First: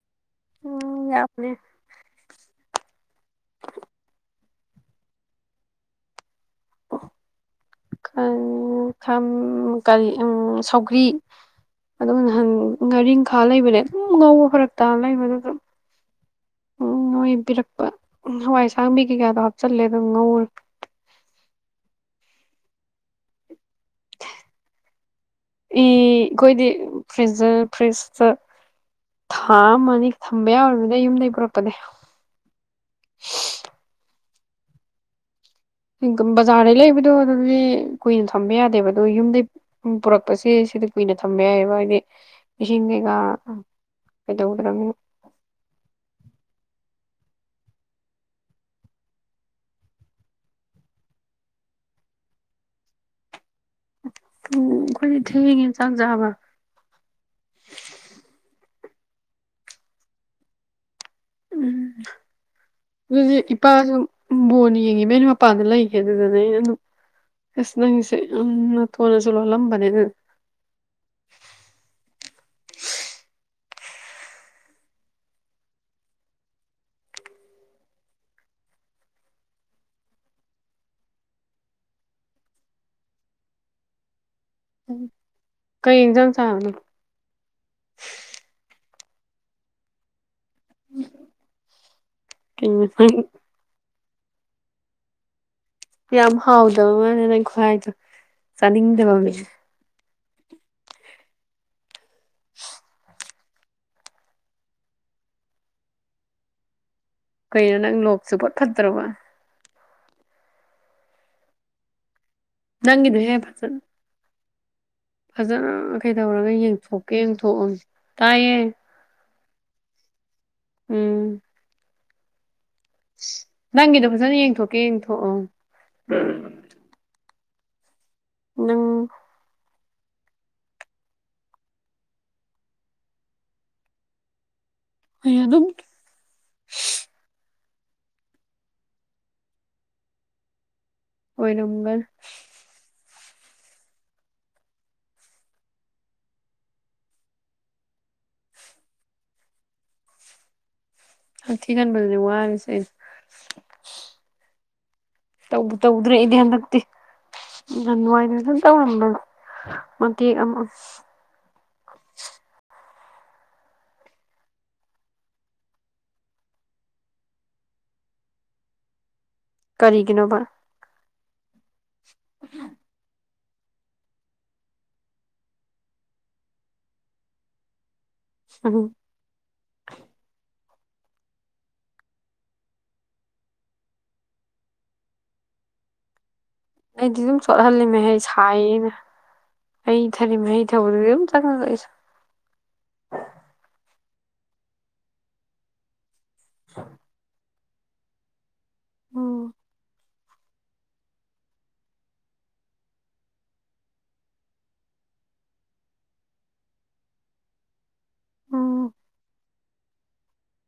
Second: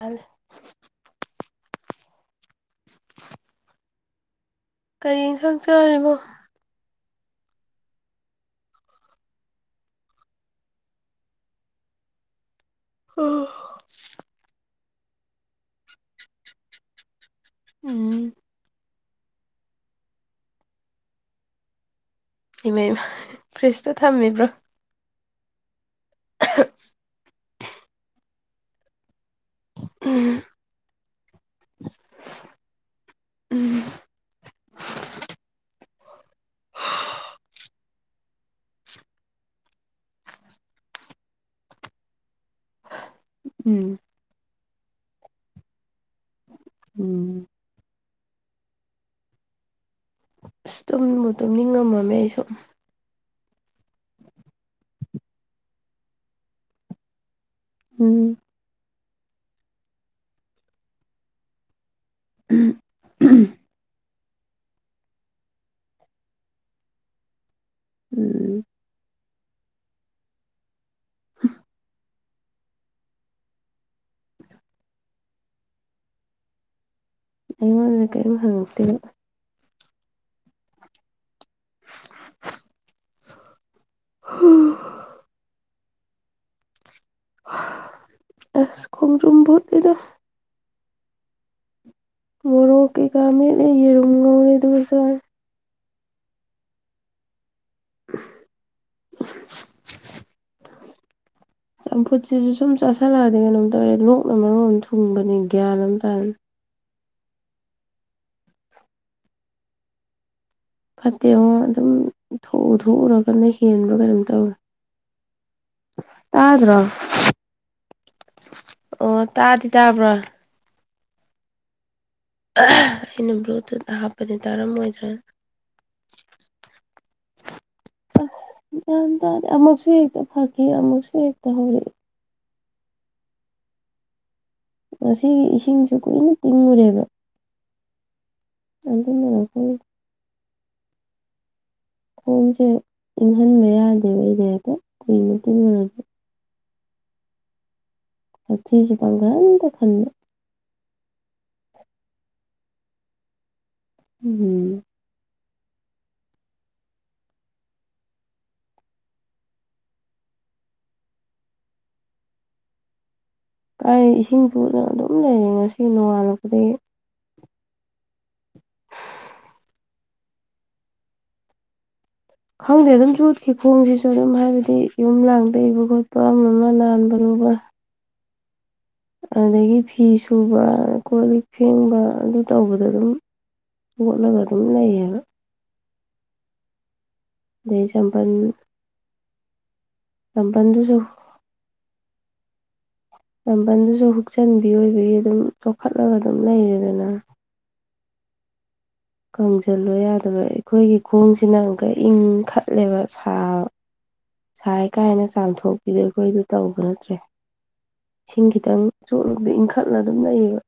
ꯑꯜ ꯎꯝ [unintelligible] ꯀꯔꯤ ꯏꯟꯁꯥꯡ ꯆꯔꯤꯕ ꯎꯡ ꯈꯝ ꯀꯔꯤ ꯎꯡ ꯁꯧꯒ꯭ꯔꯤ ꯑꯗꯨꯝꯅꯍꯟ ꯉꯥꯔꯤꯡꯈꯥ ꯂꯩꯕꯅꯦ ꯑꯗꯨꯝ ꯉꯧꯕ ꯐꯔꯛ ꯇꯥ ꯂꯩꯕꯗꯨꯗꯣ ꯑꯗꯨꯝ ꯎꯝ ꯃꯣꯏ ꯄꯤꯔꯛꯄ ꯎꯝ ꯍꯋꯥꯏ ꯑꯁꯥꯡꯕꯤ ꯀꯩꯀꯥꯗꯣ ꯍꯥꯞꯆꯜꯂꯦ ꯑꯗꯣ ꯉꯧꯔꯦ ꯏꯃꯩꯃ ꯐ꯭ꯔꯤꯁꯇ ꯊꯝꯃꯤꯕ꯭ꯔꯣ ꯏ ꯏꯈꯣꯏꯗꯤ ꯐ꯭ꯔꯤꯖꯔ ꯐ꯭ꯔꯤꯖꯇ ꯊꯥ ꯑꯃ ꯑꯅꯤ ꯎꯝ ꯊꯝꯕ ꯌꯥꯎꯝꯅꯤꯗ ꯌꯨꯝꯗꯩ ꯄꯨꯔꯛꯄꯗꯤ ꯎꯝ ꯕꯖꯥꯔꯗꯩ ꯂꯩꯕꯗꯣꯗꯨꯗꯤ ꯀꯨꯏꯅ ꯊꯝꯕ ꯌꯥꯗꯦꯕ ꯑꯗꯣ ꯌꯨꯝꯗꯩ ꯎ ꯄꯨꯔꯛꯄꯁꯤ ꯁꯤꯗ ꯀꯨꯏꯅ ꯊꯝꯕ ꯌꯥꯏꯑꯕ ꯍꯥꯏꯗꯤ ꯏꯁꯤꯡ ꯀꯩꯀꯥ ꯎꯝ ꯀꯩꯗꯧꯗ꯭ꯔꯃꯤꯅ ꯎꯝ ꯑꯁ ꯇꯨꯝꯕ ꯇꯨꯝꯅꯤꯡ ꯉꯝꯃꯝꯃꯦ ꯑꯩ ꯁꯨ ꯑꯈꯣꯏꯗꯤ ꯊꯦꯡꯉꯦ ꯆꯥꯛ ꯆꯥꯕ ꯎꯝ ꯎꯝ ꯎꯝ ꯑꯗꯨꯗꯤ ꯏꯄꯥꯁꯨ ꯕꯣꯟ ꯌꯦꯡꯉꯤꯃꯦꯅ ꯃꯄꯥꯟꯗ ꯂꯩꯈꯤ ꯑꯗꯨꯗꯅ ꯑꯩꯅ ꯑꯗꯨꯝ ꯑꯁ ꯅꯪꯁꯦ ꯎꯝ ꯊꯣꯟꯅꯁꯨ ꯂꯣꯜꯂꯝꯕꯅꯦ ꯑꯗꯨ ꯑꯩꯉꯣꯟꯗ ꯀꯔꯤꯝ ꯍꯪꯉꯛꯇꯦ ꯍꯥ ꯀꯩ ꯏꯤꯟꯖꯥꯡ ꯆꯅ ꯑꯦꯁ ꯈꯣꯡꯗ꯭ꯨꯝ ꯕꯨꯠꯂꯤꯗ ꯃꯣꯔꯣꯛ ꯀꯩ ꯀꯥ ꯃꯦꯠꯂꯦ ꯌꯦꯔꯨꯝ ꯉꯧꯔꯦ ꯑꯗꯨꯒ ꯆꯔꯦ ꯌꯥꯝ ꯍꯥꯎꯗꯕ ꯃꯅꯦ ꯅꯪ ꯈ꯭ꯋꯥꯏꯗꯣ ꯆꯥꯅꯤꯡꯗꯕ ꯃꯤ [inaudible] ꯆꯝꯐꯨꯠꯁꯤꯖꯨ ꯁꯨꯝ ꯆꯥꯥꯁꯜꯂꯛꯑꯗꯤ ꯀꯩꯅꯣꯝ ꯇꯧꯔꯦ ꯂꯣꯛꯅ ꯃꯔꯣꯝ ꯊꯨꯡꯕꯅꯦ ꯒ꯭ꯌꯥꯟꯑꯝ ꯇꯥꯔ ꯀꯩꯅꯣ ꯅꯪ ꯂꯣꯛꯁꯨꯡꯐꯠ ꯐꯠꯇ꯭ꯔꯕ ꯐꯠꯇꯦꯉꯣ ꯑꯗꯨꯝ ꯊꯣꯛꯎ ꯅꯪꯒꯤꯗꯨꯍꯦ ꯊꯣꯛꯎꯔꯒꯅ ꯐꯖꯅ ꯍꯦꯟꯕ꯭ꯔꯥ ꯀꯩꯅꯣꯝ ꯇꯧꯋꯦ ꯐꯖꯅ ꯀꯩꯗꯧꯔꯒ ꯇꯥꯗ꯭ꯔꯣ ꯌꯦꯡꯊꯣꯛꯀꯦ ꯌꯦꯡꯊꯣꯛꯑꯝ ꯇꯥꯏꯌꯦ ꯑꯣ ꯇꯥꯗꯤ ꯇꯥꯕ꯭ꯔꯣ ꯎꯝ [unintelligible] ꯕ꯭ꯂꯨꯇꯨꯠ ꯅꯪꯒꯤꯗꯨꯝ ꯍꯥꯞꯄꯅꯦ ꯐꯖꯅ ꯌꯦꯡꯊꯣꯛꯀꯦ ꯇꯥꯔꯝꯃꯣꯏꯗ꯭ꯔꯅ ꯌꯦꯡꯊꯣꯛꯑꯣ ꯅꯪ ꯒ꯭ꯌꯥꯟ ꯇꯥꯗꯦ ꯑꯃꯛꯁꯨ ꯍꯦꯛꯇ ꯐꯒꯤ ꯑꯃꯛꯁꯨ ꯍꯦꯛꯇ ꯍꯧꯔꯛꯏ ꯍꯣꯏ ꯉꯁꯤꯒꯤ ꯑꯗꯨꯝ ꯏꯁꯤꯡꯁꯨ ꯀꯨꯏꯅ ꯀꯨꯏꯅ ꯂꯩꯕ ꯑꯗꯨꯅ ꯑꯀꯣ ꯑꯣꯏꯔꯝꯒꯅꯤ ꯈꯣꯡꯁꯦ ꯏꯪꯍꯟꯕ ꯌꯥꯗꯦꯕ ꯑꯩꯅꯦꯀꯣ ꯀꯨꯏꯅ ꯇꯨꯝꯃꯨꯔꯗꯤ ꯍꯥꯛꯊꯤꯁꯨ ꯄꯪꯈꯟꯗ ꯈꯜꯂꯦ ꯍꯥꯛꯊꯤ ꯈꯟꯕꯁꯤꯅꯦ ꯋꯥꯔꯤꯁꯦ ꯑꯩꯅ ꯎꯝ ꯇꯧꯕꯨ ꯇꯧꯗ꯭ꯔꯦ ꯑꯩꯗꯤ ꯍꯟꯗꯛꯇꯤ ꯖꯟꯅꯋꯥꯔꯤꯗꯖꯨ ꯇꯧꯔꯝꯕꯅꯦ ꯃꯇꯦꯛ ꯑꯃ ꯀꯥꯏ ꯏꯁꯤꯡ ꯆꯣꯠꯂ ꯑꯗꯨꯝ ꯂꯩꯔꯦ ꯉꯁꯤ ꯅꯣꯡꯉꯥꯜꯂꯛꯄꯗꯒꯤ ꯀꯔꯤꯒꯤꯅꯣꯕ ꯈꯪꯗꯦ ꯑꯗꯨꯝ ꯆꯣꯠꯈꯤ ꯈꯣꯡꯁꯤꯁꯨ ꯑꯗꯨꯝ ꯍꯥꯏꯕꯗꯤ ꯌꯨꯝ ꯂꯥꯡꯗꯩꯕ ꯈꯣꯠꯄ ꯑꯃ ꯑꯃ ꯅꯥꯟꯕꯅꯣꯕ [unintelligible] ꯑꯗꯨꯗꯒꯤ ꯐꯤ ꯁꯨꯕ ꯑ ꯀꯣꯠ ꯂꯤꯛ ꯐꯦꯡꯕ ꯑꯗꯨ ꯇꯧꯕꯗ ꯑꯗꯨꯝ ꯃꯣꯠꯂꯒ ꯑꯗꯨꯝ ꯂꯩꯌꯦꯕ ꯑꯩꯗꯤ ꯑꯗꯨꯝ ꯑꯗꯩ ꯆꯣꯠꯍꯜꯂꯤꯝꯃꯦꯍꯦ ꯆꯝꯄꯜ ꯁꯥꯏꯅ ꯑꯩ ꯏꯊꯔꯤ ꯃꯍꯩ ꯆꯝꯄꯜꯗꯨꯁꯨ ꯊꯕꯗꯗꯤ ꯑꯗꯨꯝ ꯑꯗꯨꯅꯦ ꯑꯩꯁꯨ ꯆꯝꯕꯜꯗꯨꯁꯨ ꯍꯨꯛꯆꯟꯕꯤ ꯑꯣꯏꯕꯒꯤ ꯑꯗꯨꯝ ꯇꯣꯡꯈꯠꯂꯒ ꯑꯗꯨꯝ ꯂꯩꯔꯦꯗꯅꯥ ꯎꯝ ꯀꯪꯖꯜꯂꯣ ꯌꯥꯗꯕ ꯑꯩ ꯑꯩꯈꯣꯏꯒꯤ ꯈꯣꯡꯁꯤꯅ ꯑꯃꯨꯛꯀ ꯏꯪꯈꯠꯂꯦꯕ ꯁꯥ ꯁꯥꯏ ꯀꯥꯏꯅ ꯆꯥꯝꯊꯣꯛꯄꯤꯗꯣ ꯑꯩꯈꯣꯏꯗꯤ ꯇꯧꯕ ꯅꯠꯇ꯭ꯔꯦ ꯏꯁꯤꯡ ꯈꯤꯇꯪ ꯎꯝ ꯆꯣꯠꯂꯨꯕꯗ ꯏꯟꯈꯠꯂ ꯑꯗꯨꯝ ꯂꯩꯌꯦꯕ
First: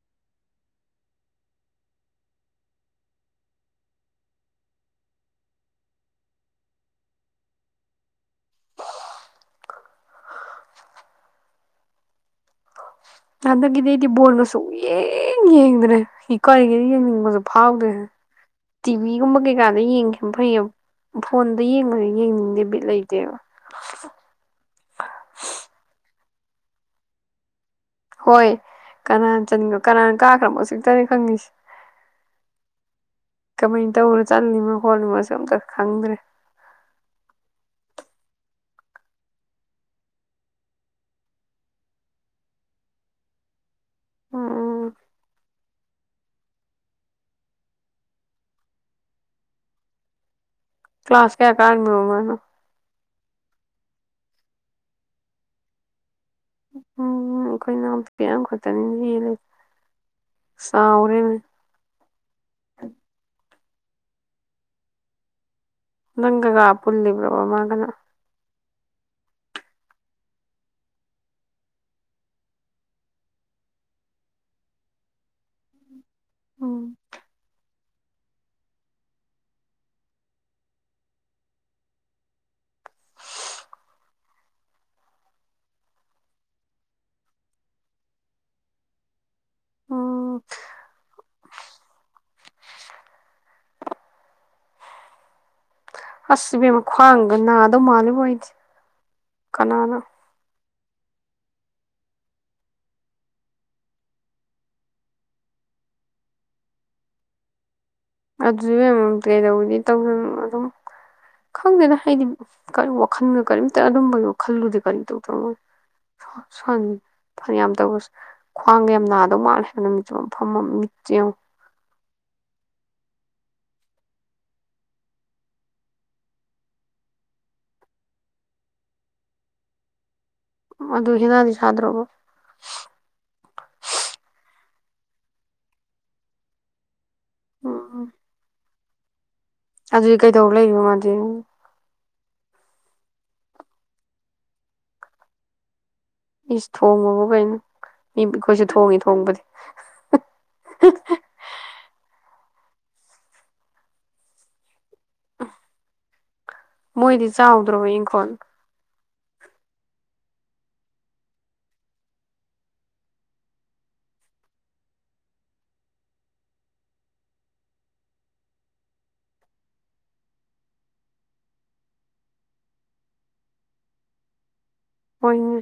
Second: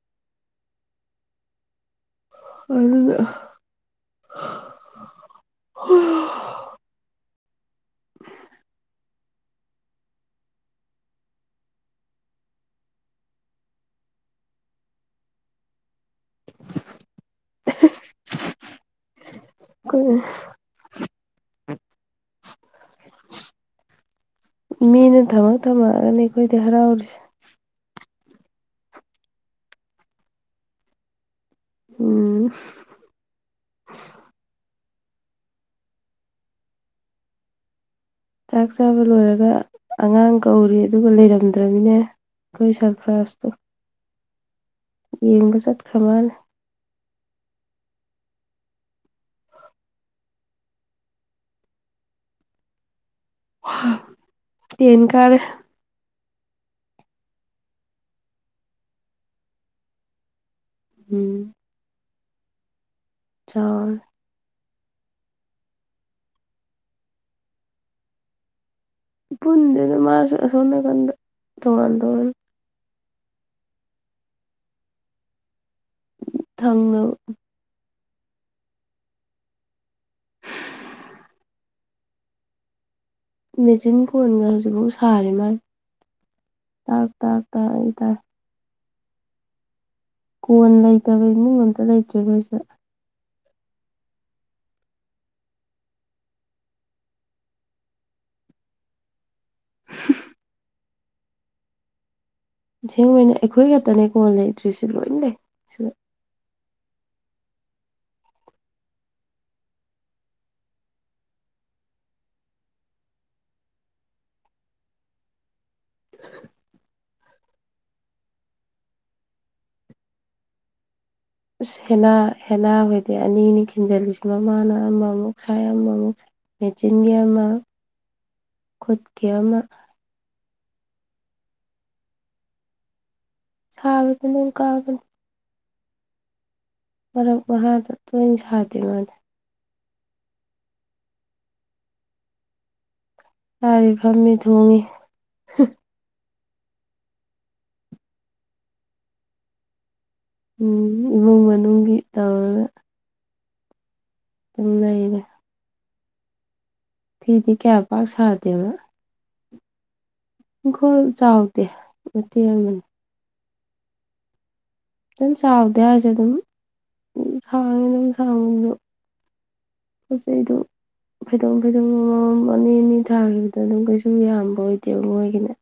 ꯍꯣꯏ ꯑꯗꯨꯗꯣ [inaudible] ꯍꯟꯗꯗꯛꯒꯤꯗꯤ ꯑꯩꯗꯤ ꯕꯣꯜꯅ ꯁꯨꯛꯌꯦꯡ ꯌꯦꯡꯗ꯭ꯔꯦ ꯂꯩꯀꯥꯏꯒꯤꯅꯤꯅ ꯌꯦꯡꯅꯤꯡꯕꯁꯨ ꯐꯥꯎꯗ꯭ꯔꯦ ꯇꯤꯚꯤꯒꯨꯝꯕ ꯀꯩꯀꯥꯗ ꯑꯩꯈꯣꯏ ꯌꯦꯡꯈꯤꯝꯅ ꯐꯩꯌꯦꯕ ꯐꯣꯟꯗ ꯌꯦꯡꯕꯗꯤ ꯌꯦꯡꯅꯤꯡꯗꯦ ꯕꯤꯠ ꯂꯩꯇꯦꯕ ꯃꯤꯅ ꯊꯝꯃꯛ ꯊꯝꯃꯛꯑꯒꯅꯦ ꯑꯩꯈꯣꯏꯗꯤ ꯍꯔꯥꯎꯔꯤꯁꯦ ꯍꯣꯏ ꯀꯅꯥꯅ ꯆꯟꯉ ꯀꯅꯥꯅ ꯀꯥꯈ꯭ꯔꯕꯣ ꯁꯤꯈꯛꯇꯅꯤ ꯈꯪꯉꯤꯁꯤ ꯎꯝ ꯀꯃꯥꯏꯟ ꯇꯧꯔꯣ ꯆꯜꯂꯤꯅꯣ ꯈꯣꯠꯂꯤꯃꯣꯁꯨ ꯑꯝꯇ ꯈꯪꯗ꯭ꯔꯦ ꯆꯥꯛ ꯆꯥꯕ ꯂꯣꯏꯔꯒ ꯑꯉꯥꯡ ꯀꯧꯔꯤ ꯑꯗꯨꯒ ꯂꯩꯔꯝꯗ꯭ꯔꯝꯅꯤꯅꯦ ꯇꯨꯏ ꯁꯔꯄ꯭ꯔꯥꯏꯁ ꯇꯣ ꯑꯥ ꯑꯥ ꯌꯦꯡꯕ ꯆꯠꯈ꯭ꯔ ꯃꯥꯅꯦ ꯀ꯭ꯂꯥꯁ ꯀꯌꯥ ꯀꯥꯔꯤꯝꯅꯣ ꯃꯥꯁꯨ ꯇꯦꯟ ꯀꯥꯔꯤ ꯎꯝ ꯑꯩꯈꯣꯏꯅ ꯏꯅꯥꯎꯄꯤ ꯑꯝ ꯈꯠꯇꯅꯤꯅ ꯍꯦꯜꯂꯦ ꯆꯥꯎꯔꯦꯅꯦ ꯎꯝ ꯆꯥꯎꯔꯦ ꯅꯪꯒꯀ ꯄꯨꯜꯂꯤꯕ꯭ꯔꯣ ꯃꯥꯒꯅ ꯄꯨꯟꯗꯦꯗꯥ ꯃꯥꯁꯨ ꯑꯁꯣꯟ ꯅꯥꯀꯟꯗ ꯇꯣꯉꯥꯟ ꯇꯣꯉꯥꯟꯅꯤ ꯎꯝ ꯊꯪꯅꯨ ꯃꯦꯆꯤꯟ ꯀꯣꯟꯒ ꯍꯧꯖꯤꯛꯐꯥꯎ ꯁꯥꯔꯤ ꯃꯥꯏ ꯇꯥꯛ ꯇꯥꯛ ꯇꯛꯇꯥꯏ ꯎꯝ ꯀꯣꯟ ꯂꯩꯇꯕ ꯏꯃꯨꯡ ꯑꯝꯇ ꯂꯩꯇ꯭ꯔꯦ ꯑꯩꯈꯣꯏꯁꯤꯗ ꯑꯁ ꯏꯕꯦꯝꯃ ꯈ꯭ꯋꯥꯡꯒ ꯅꯥꯗꯧ ꯃꯥꯜꯂꯤꯕꯣ ꯑꯩꯗꯤ ꯀꯅꯥꯅ [inaudible] ꯑꯁꯦꯡꯕꯩꯅꯦ ꯑꯩꯈꯣꯏ ꯈꯛꯇꯅꯦꯀꯣꯟ ꯂꯩꯇ꯭ꯔꯤꯁꯦ ꯂꯣꯏ ꯂꯩ ꯁꯤꯗ ꯑꯗꯨ ꯏꯕꯦꯃꯝ ꯀꯩꯗꯧꯔꯨꯅꯤ ꯇꯧꯔꯨꯅꯨ ꯑꯗꯨꯝ ꯈꯪꯗꯦꯗ ꯑꯩꯗꯤ ꯀꯔꯤ ꯋꯥꯈꯟꯒ ꯀꯔꯤꯝꯇ ꯑꯗꯨꯝꯕꯒꯤ ꯋꯥꯈꯜꯗꯨꯗꯤ ꯀꯔꯤꯝ ꯇꯧꯗꯧ__ ꯁꯣ ꯁ꯭ꯋꯥꯟꯅꯤ ꯐꯥꯅ ꯌꯥꯝ ꯇꯧꯕꯁꯦ ꯈ꯭ꯋꯥꯡꯗ ꯌꯥꯝ ꯅꯥꯗꯧ ꯃꯥꯥꯟꯂꯦ ꯅꯨꯃꯤꯠ ꯆꯨꯞꯄ ꯐꯝꯃ ꯃꯤꯠ ꯆꯦꯡꯉꯨ ꯑꯁ ꯍꯦꯅꯥ ꯍꯦꯅꯥꯈꯣꯏꯗꯤ ꯑꯅꯤ ꯑꯅꯤ ꯈꯤꯟꯖꯜꯂꯤꯁꯦ ꯃꯃꯥꯅ ꯑꯃꯃꯨꯛ ꯁꯥꯏ ꯑꯃꯃꯨꯛ ꯁꯥꯏ ꯃꯦꯆꯤꯟꯒꯤ ꯑꯃ ꯈꯨꯠ ꯀꯤ ꯑꯃ ꯑꯗꯨ ꯍꯤꯅꯥꯗꯤ ꯁꯥꯗ꯭ꯔꯥꯕꯣ ꯁꯥꯔꯤꯕꯅꯦꯡ ꯀꯥꯕꯅꯦ ꯃꯔꯛ ꯃꯍꯥꯗ ꯎꯝ ꯇꯣꯏꯅ ꯁꯥꯗꯦ ꯃꯥꯗꯤ ꯑꯗꯨꯗꯤ ꯀꯩꯗꯧꯔ ꯂꯩꯔꯤꯕ ꯃꯥꯗꯤ ꯇꯥꯔꯤ ꯐꯝꯃꯤ ꯊꯣꯡꯉꯤ ꯏꯁ ꯊꯣꯡꯕꯕꯨ ꯀꯩꯅꯣ ꯃꯤ ꯑꯩꯈꯣꯏꯁꯨ ꯊꯣꯡꯉꯤ ꯊꯣꯡꯕꯗꯤ ꯎꯝ ꯏꯃꯨꯡ ꯃꯅꯨꯡꯒꯤ ꯇꯧꯏ__ ꯎꯝ ꯂꯩꯔꯦ ꯃꯣꯏꯗꯤ ꯐꯤꯗꯤ ꯀꯌꯥ ꯆꯥꯎꯗ꯭ꯔꯣꯕ ꯄꯥꯛ ꯏꯪꯈꯣꯟ ꯁꯥꯗꯦꯕ ꯏꯪꯈꯣꯜ ꯆꯥꯎꯗꯦ ꯃꯇꯦꯛ ꯑꯃꯅꯤ ꯑꯗꯨꯝ ꯆꯥꯎꯗꯦ ꯍꯥꯏꯔꯤꯁꯦ ꯑꯗꯨꯝ ꯎꯝ ꯁꯥꯡꯉꯤ ꯑꯗꯨꯝ ꯁꯥꯡꯕꯗꯣ ꯄꯣꯠ ꯆꯩꯗꯣ ꯐꯩꯗꯣꯡ ꯐꯩꯗꯣꯡ ꯑꯃꯃꯝ ꯑꯅꯤ ꯑꯅꯤ ꯊꯥꯒꯤꯕꯗ ꯑꯗꯨꯝ ꯀꯩꯁꯨꯝ ꯌꯥꯝꯕ ꯑꯣꯏ__ ꯍꯣꯏꯅꯤ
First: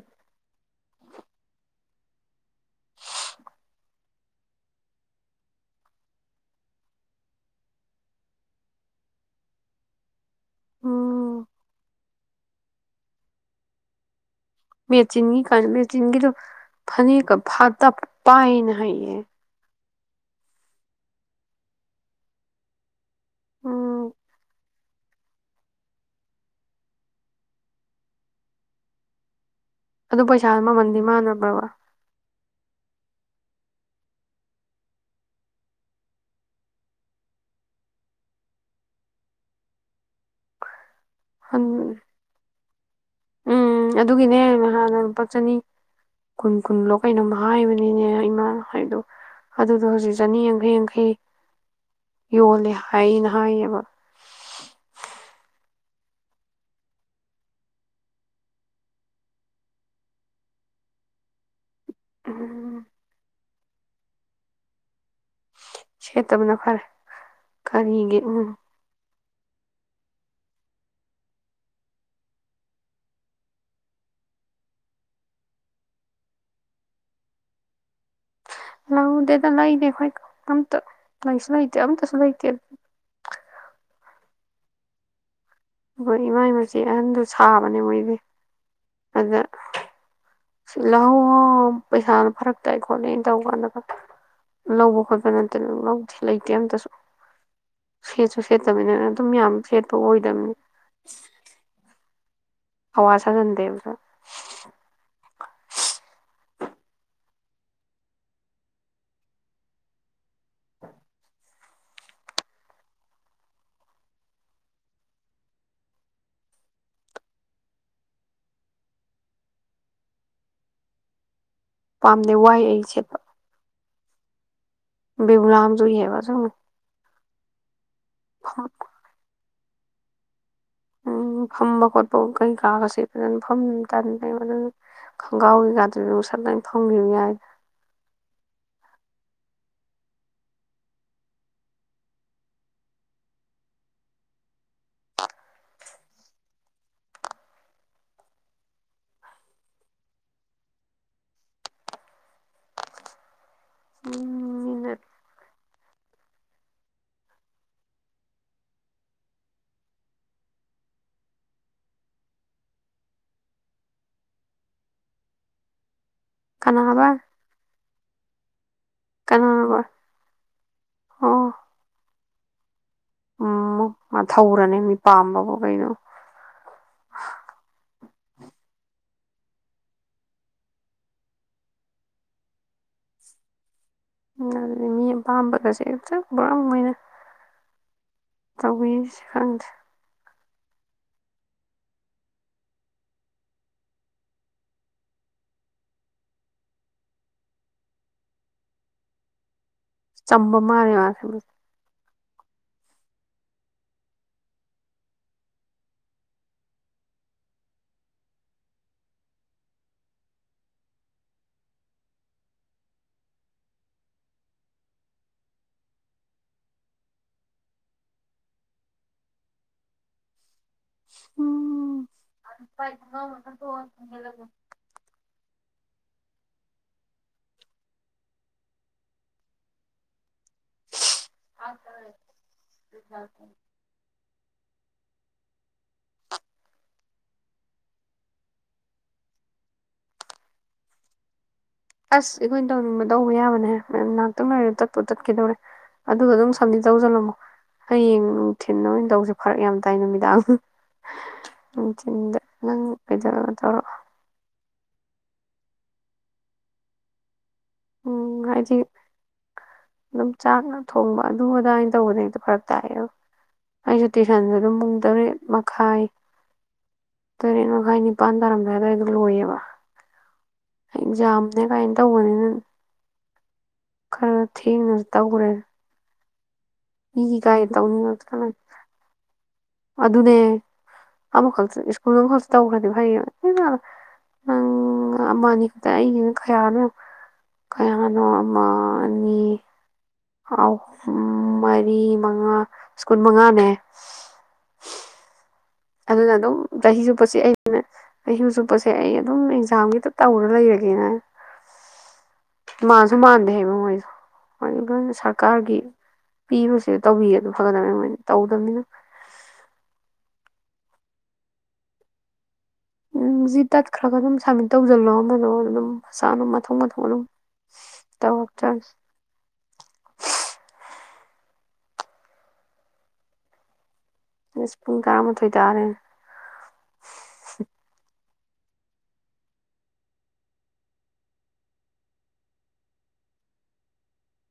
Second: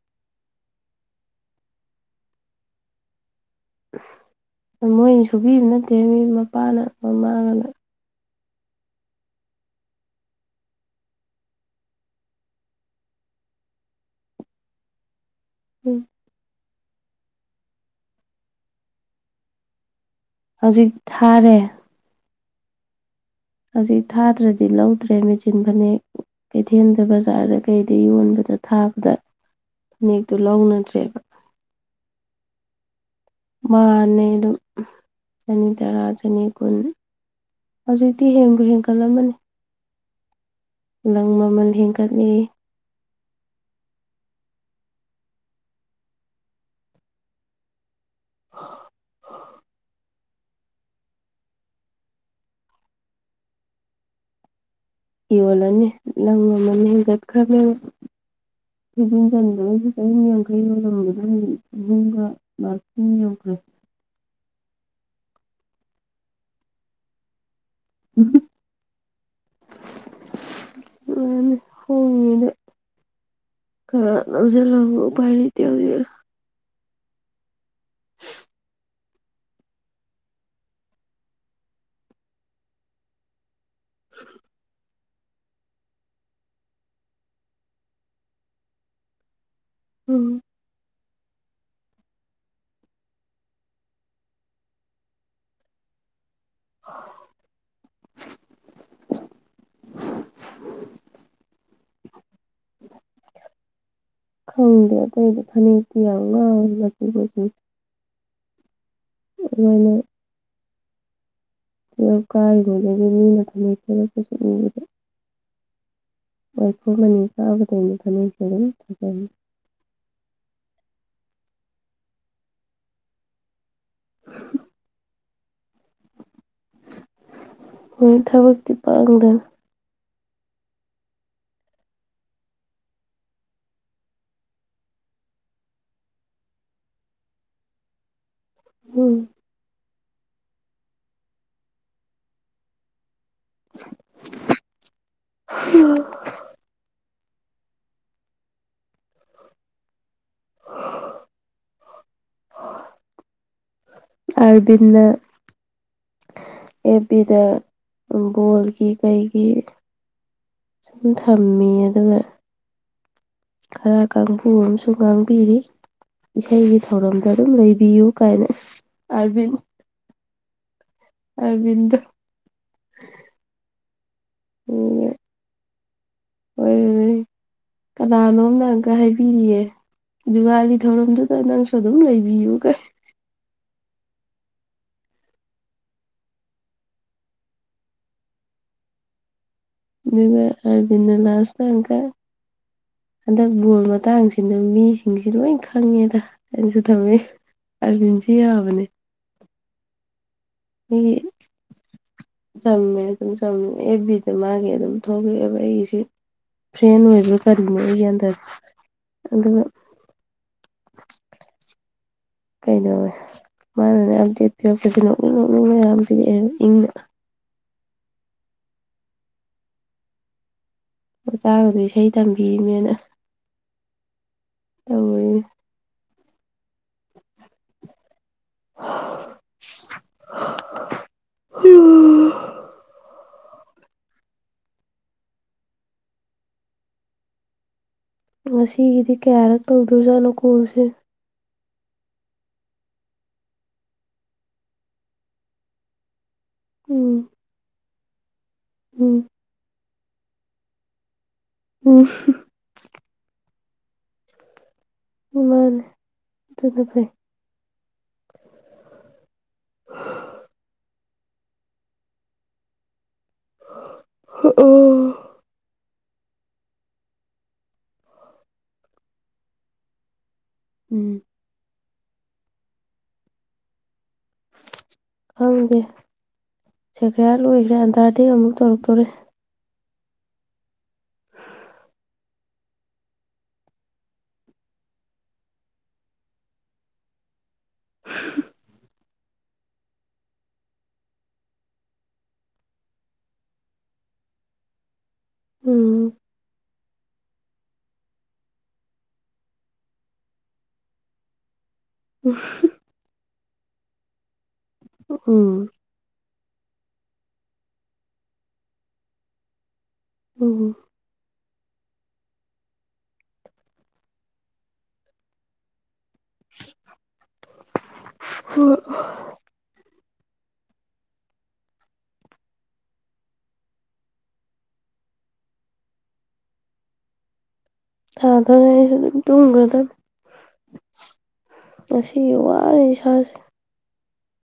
ꯃꯣꯏꯅ ꯁꯨꯕꯤꯕ ꯅꯠꯇꯦ ꯃꯤ ꯃꯄꯥꯅ ꯃꯃꯥꯒꯅ ꯎꯝ ꯃꯦꯆꯤꯟꯒꯤ ꯀꯥꯏꯅ ꯎꯝ ꯃꯦꯆꯤꯟꯒꯤꯗꯣ ꯐꯅꯦꯛꯀ ꯐꯥꯠꯇꯞ ꯄꯥꯏꯅ ꯍꯥꯏꯌꯦ ꯍꯧꯖꯤꯛ ꯊꯥꯔꯦ ꯍꯧꯖꯤꯛ ꯎꯝ ꯊꯥꯗ꯭ꯔꯗꯤ ꯂꯧꯗ꯭ꯔꯦ ꯃꯦꯆꯤꯟ ꯐꯅꯦꯛ ꯀꯩꯊꯦꯟꯗ ꯕꯖꯥꯔꯗ ꯀꯩꯗ ꯌꯣꯟꯕꯗ ꯊꯥꯕꯗ ꯐꯅꯦꯛꯇꯨ ꯂꯧꯅꯗ꯭ꯔꯦꯕ ꯃꯕꯥꯋꯥ ꯃꯥꯥꯟꯅꯦ ꯑꯗꯨꯝ ꯆꯅꯤ ꯇꯔꯥ ꯆꯅꯤ ꯀꯨꯟ ꯍꯧꯖꯤꯛꯇꯤ ꯍꯦꯟꯕꯨ ꯍꯦꯟꯀꯠꯂꯝꯃꯅꯤ ꯂꯪ ꯃꯃꯜ ꯍꯦꯟꯀꯠꯅꯤ ꯎꯝ ꯑꯗꯨꯒꯤꯅꯦ ꯉꯍꯥꯟꯅ ꯂꯨꯄꯥ ꯆꯅꯤ ꯀꯨꯟ ꯀꯨꯟꯂꯣ ꯀꯩꯅꯣꯝ ꯍꯥꯏꯕꯅꯤꯅꯦ ꯏꯃꯥꯅ ꯍꯥꯏꯗꯣ ꯑꯗꯨꯗꯣ ꯍꯧꯖꯤꯛ ꯆꯅꯤ ꯌꯥꯡꯈꯩ ꯌꯥꯡꯈꯩ ꯌꯣꯜꯂꯦ ꯍꯥꯏꯌꯦꯅ ꯍꯥꯏꯌꯦꯕ ꯌꯣꯜꯂꯅꯤ ꯂꯪ ꯃꯃꯟ ꯍꯦꯟꯒꯠꯈ꯭ꯔꯝꯅꯦꯕ ꯐꯤꯖꯤꯟ ꯆꯟꯕꯗ ꯆꯥꯅꯤ ꯌꯥꯡꯈꯩ ꯌꯣꯜꯂꯝꯕꯗꯣ ꯏꯌꯨꯡꯒ ꯎꯝ ꯕꯥꯁꯤ ꯌꯧꯈ꯭ꯔꯦ ꯁꯦꯠꯇꯕꯅ ꯐꯔꯦ ꯀꯔꯤꯒꯤ ꯎꯝ ꯂꯣꯏꯌꯦꯅꯦ ꯍꯣꯡꯉꯤꯉꯩꯗ ꯈꯔ ꯂꯧꯖꯤꯜꯍꯧꯕ ꯎꯄꯥꯏꯂꯩꯇꯦ ꯍꯧꯖꯤꯛ ꯂꯧꯗꯦꯗ ꯂꯩꯗꯦ ꯑꯈꯣꯏ ꯀꯩꯝꯇ ꯂꯩꯁꯨ ꯂꯩꯇꯦ ꯑꯝꯇꯁꯨ ꯂꯩꯇꯦ [inaudible] ꯑꯩꯈꯣꯏ ꯏꯃꯥꯏ ꯃꯆꯦ ꯑꯍꯟꯗꯨ ꯁꯥꯕꯅꯦ ꯃꯣꯏꯗꯤ ꯑꯗ ꯎꯝ ꯁꯤꯜ ꯂꯍꯧꯑꯣ ꯄꯩꯁꯥꯅ ꯐꯔꯛꯇꯥꯏ ꯈꯣꯠꯂꯩꯅ ꯇꯧꯕ ꯀꯥꯟꯗ ꯂꯧꯕ ꯈꯣꯠꯄ ꯅꯠꯇꯅ ꯂꯧꯗꯦ ꯂꯩꯇꯦ ꯑꯝꯇꯁꯨ ꯁꯦꯠꯁꯨ ꯁꯦꯠꯇꯕꯅꯤꯅ ꯑꯗꯨꯝ ꯌꯥꯝ ꯁꯦꯠꯄ ꯑꯣꯏꯗꯕꯅꯤ ꯍꯧꯋꯥ ꯁꯥꯖꯟꯗꯦꯕꯁꯨ ꯈꯪꯗꯦ ꯑꯇꯩꯗꯤ ꯐꯅꯦꯛꯇꯤ ꯌꯥꯝ ꯉꯥꯎꯋꯦꯕꯕꯨꯗꯤ ꯃꯣꯏꯅ [unintelligible] ꯂꯩꯀꯥꯏ ꯗꯨꯗꯗꯤ [unintelligible] [inaudible] ꯄꯥꯝꯗꯦ ꯋꯥꯏ ꯑꯩ ꯁꯦꯠꯄ ꯕꯤꯕꯨꯂꯥ ꯑꯝ ꯆꯨꯏꯌꯦꯕ ꯁꯨꯝ ꯍꯣꯏ ꯊꯕꯛꯇꯤ ꯄꯥꯡꯗꯅ ꯎꯝ ꯐꯝꯕ ꯈꯣꯠꯄ ꯀꯩꯀꯥꯒꯁꯤ ꯐꯖꯅ ꯐꯝ ꯇꯟꯕꯩ [unintelligible] ꯈꯣꯡꯒꯒꯥꯎ ꯀꯩꯀꯥ [unintelligible] ꯎꯝ [unintelligible] ꯎꯝ ꯑꯥꯔꯕꯤꯟꯗ ꯑꯦꯞ ꯄꯤꯗ ꯕꯣꯜꯒꯤ ꯀꯩꯒꯤ ꯁꯨꯝ ꯊꯝꯃꯤ ꯑꯗꯨꯒ ꯈꯔ ꯀꯥꯡꯕꯨ ꯑꯃꯁꯨ ꯉꯥꯡꯕꯤꯔꯤ ꯏꯁꯩꯒꯤ ꯀꯅꯥꯕ ꯊꯧꯔꯝꯗ ꯑꯗꯨꯝ ꯂꯩꯕꯤꯌꯨ ꯀꯥꯏꯅ ꯑꯥꯔꯕꯤꯟ ꯀꯅꯥꯕ ꯑꯣ ꯑꯥꯔꯕꯤꯟꯗ ꯎꯝ ꯃꯊꯧꯔꯅꯦ ꯃꯤ ꯄꯥꯝꯕꯕꯨ ꯀꯩꯅꯣ ꯍꯣꯏ ꯀꯅꯥꯅꯣꯝꯅꯒ ꯍꯥꯏꯕꯤꯔꯤꯌꯦ ꯖꯨꯒꯥꯂꯤ ꯊꯧꯔꯝꯗꯨꯗ ꯅꯪꯁꯨ ꯑꯗꯨꯝ ꯂꯩꯕꯤꯌꯨ ꯀꯩ [unintelligible] ꯑꯄꯥꯝꯕꯒꯁꯦ ꯍꯛꯇ ꯄꯣꯔꯝ ꯑꯣꯏꯅ ꯇꯧꯕꯤ ꯁꯤ ꯈꯪꯗ꯭ꯔꯦ ꯑꯗꯨꯒ ꯑꯗꯨꯅ ꯂꯥꯁꯇꯀꯥ ꯍꯟꯗꯛ ꯕꯣꯜ ꯃꯇꯥꯡꯁꯤꯅ ꯃꯤꯁꯤꯡꯁꯤ ꯂꯣꯏ ꯈꯪꯉꯦꯗ ꯑꯩꯅꯁꯨ ꯊꯝꯃꯦ ꯑꯔꯖꯤꯁꯤ ꯌꯥꯕꯅꯦ ꯁꯝꯕ ꯃꯥꯅ ꯑꯩꯒꯤ [unintelligible] ꯆꯝꯃꯦ ꯑꯗꯨꯝ ꯆꯝꯃꯦ ꯑꯦꯞ ꯕꯤꯗ ꯃꯥꯒꯤ ꯑꯗꯨꯝ ꯊꯣꯛꯂꯛꯑꯦꯕ ꯑꯩꯁꯦ ꯐ꯭ꯔꯦꯟ ꯑꯣꯏꯕ꯭ꯔ ꯀꯔꯤꯅꯣ ꯑꯩ ꯒꯌꯥꯟ ꯇꯥꯗꯦ ꯑꯗꯨꯒ ꯀꯩꯅꯧ ꯃꯥꯅꯅꯦ ꯑꯞꯗꯦꯠ ꯄꯤꯔꯛꯄꯁꯦ ꯅꯣꯛꯅꯤꯡ ꯅꯣꯛꯅꯤꯡ ꯃꯌꯥꯝ ꯄꯤꯔꯛꯑꯦ ꯏꯪꯅ ꯑꯣꯛꯆꯥꯒꯗꯨ ꯏꯁꯩ ꯇꯝꯕꯤꯅꯦꯅ [unintelligible] ꯍꯜꯂꯕꯣ ꯇꯧꯋꯤꯅꯤ [inaudible] [inaudible] ꯉꯁꯤꯒꯤꯗꯤ ꯀꯌꯥꯔꯛ ꯇꯧꯗꯣꯏꯖꯥꯠꯅꯣ ꯀꯣꯜꯁꯦ ꯑꯁ ꯑꯩꯈꯣꯏꯅ ꯇꯧꯅꯤꯡꯕ ꯇꯧꯕ ꯌꯥꯕꯅꯦ ꯃ ꯉꯥꯏꯍꯥꯛꯇꯪ ꯂꯩꯔ ꯇꯠꯄꯨ ꯇꯠꯈꯤꯗꯧꯔꯦ ꯑꯗꯨꯒ ꯑꯗꯨꯝ [unintelligible] ꯎꯝ ꯇꯧꯖꯜꯂꯝꯃꯣ ꯍꯌꯦꯡ ꯅꯨꯡꯊꯤꯟ ꯑꯣꯏꯅ ꯎꯝ ꯇꯧꯖꯦ ꯐꯔꯛ ꯌꯥꯝ ꯇꯥꯏ ꯅꯨꯃꯤꯗꯥꯡ ꯎꯝ ꯅꯨꯡꯊꯤꯟꯗ ꯅꯪ [unintelligible] ꯇꯧꯔꯣꯑꯣ ꯃꯥꯅꯦ ꯑꯗꯨꯅ ꯐꯩ ꯎꯝ ꯍꯥꯏꯗꯤ ꯑꯗꯨꯝ ꯆꯥꯛꯅ ꯊꯣꯡꯕ ꯑꯗꯨ ꯑꯗꯥ ꯍꯥꯏꯅ ꯇꯧꯕꯗ ꯍꯦꯛꯇ ꯐꯔꯛ ꯇꯥꯏꯌꯦꯕ ꯑꯩꯖꯨ ꯇꯨꯏꯁꯟꯖꯤꯗꯨꯝ ꯄꯨꯡ ꯇꯔꯦꯠ ꯃꯈꯥꯏ ꯇꯔꯦꯠ ꯃꯈꯥꯏ ꯅꯤꯄꯥꯟ ꯇꯥꯔꯝꯗꯥꯏ ꯑꯗꯥꯏꯗ ꯂꯣꯏꯌꯦꯕ ꯎꯝ ꯍꯌꯦꯡꯖꯥꯝꯅꯦ ꯀꯥꯏꯟ ꯇꯧꯕꯅꯤꯅ ꯈꯔ ꯊꯦꯡꯅꯖꯨ ꯇꯧꯒ꯭ꯔꯦ ꯁꯦꯀ꯭ꯔꯦꯍꯥꯔꯗ ꯂꯣꯏꯒ꯭ꯔꯦ ꯑꯟꯇꯥꯔꯇꯤꯛ ꯇꯧꯅꯤꯡꯉꯛꯇꯅ ꯑꯃꯨꯛ ꯇꯧꯔꯛꯇꯣꯔꯦ ꯑꯗꯨꯅꯦ ꯑꯃꯈꯛꯁꯨ ꯁ꯭ꯀꯨꯜ ꯑꯃꯈꯛꯁꯨ ꯇꯧꯈ꯭ꯔꯗꯤ ꯐꯩꯌꯦꯕ ꯏꯃꯥ ꯅꯪ ꯑꯃꯅꯤ ꯈꯛꯇ ꯑꯩꯒꯤꯅ ꯈꯌꯥꯅꯣ ꯌꯦꯡꯉꯣ ꯀꯌꯥꯅꯣ ꯑꯃ ꯑꯅꯤ ꯑꯍꯨꯝ ꯃꯔꯤ ꯃꯉꯥ ꯁ꯭ꯀꯨꯟ ꯃꯉꯥꯅꯦ ꯎꯝ ꯑꯗꯨꯅ ꯑꯗꯨꯝ ꯆꯍꯤ ꯆꯨꯞꯄꯁꯦ ꯑꯩꯅ ꯆꯍꯤ ꯆꯨꯞꯄꯁꯦ ꯑꯩ ꯑꯗꯨꯝ ꯑꯦꯛꯖꯥꯝꯒꯤꯗ ꯇꯧꯔ ꯂꯩꯔꯒꯦꯅ [unintelligible] ꯃꯥꯟꯁꯨ ꯃꯥꯟꯗꯦ ꯍꯥꯏꯕ ꯃꯣꯏꯁꯨ [unintelligible] ꯎꯝ ꯁꯔꯀꯥꯔꯒꯤ ꯄꯤꯕꯁꯦ ꯇꯧꯕꯤꯔꯗꯤ ꯐꯒꯗꯝꯅꯦ ꯃꯣꯏꯅ ꯇꯧꯗꯝꯅꯤꯅ [unintelligible] ꯎꯝ ꯖꯤ ꯇꯠꯈ꯭ꯔꯒ ꯗꯨꯝ ꯁꯝꯃꯤꯠ ꯇꯧꯖꯜꯂꯣ ꯗꯨꯗꯨꯒ ꯑꯗꯨꯝ ꯃꯁꯥꯗꯣ [unintelligible] ꯇꯧꯔꯛꯇ꯭ꯔꯥꯅꯦ ꯑꯁ ꯄꯨꯡ ꯇꯔꯥꯃꯥꯊꯣꯏ ꯇꯥꯔꯦ ꯇꯥꯗꯣꯔꯦ ꯑꯩꯖꯨ ꯗꯨꯝ ꯇꯨꯝꯒ꯭ꯔꯗꯧꯅꯤ ꯉꯁꯤꯒꯤ ꯋꯥꯔꯦ ꯏꯁꯥꯖꯤ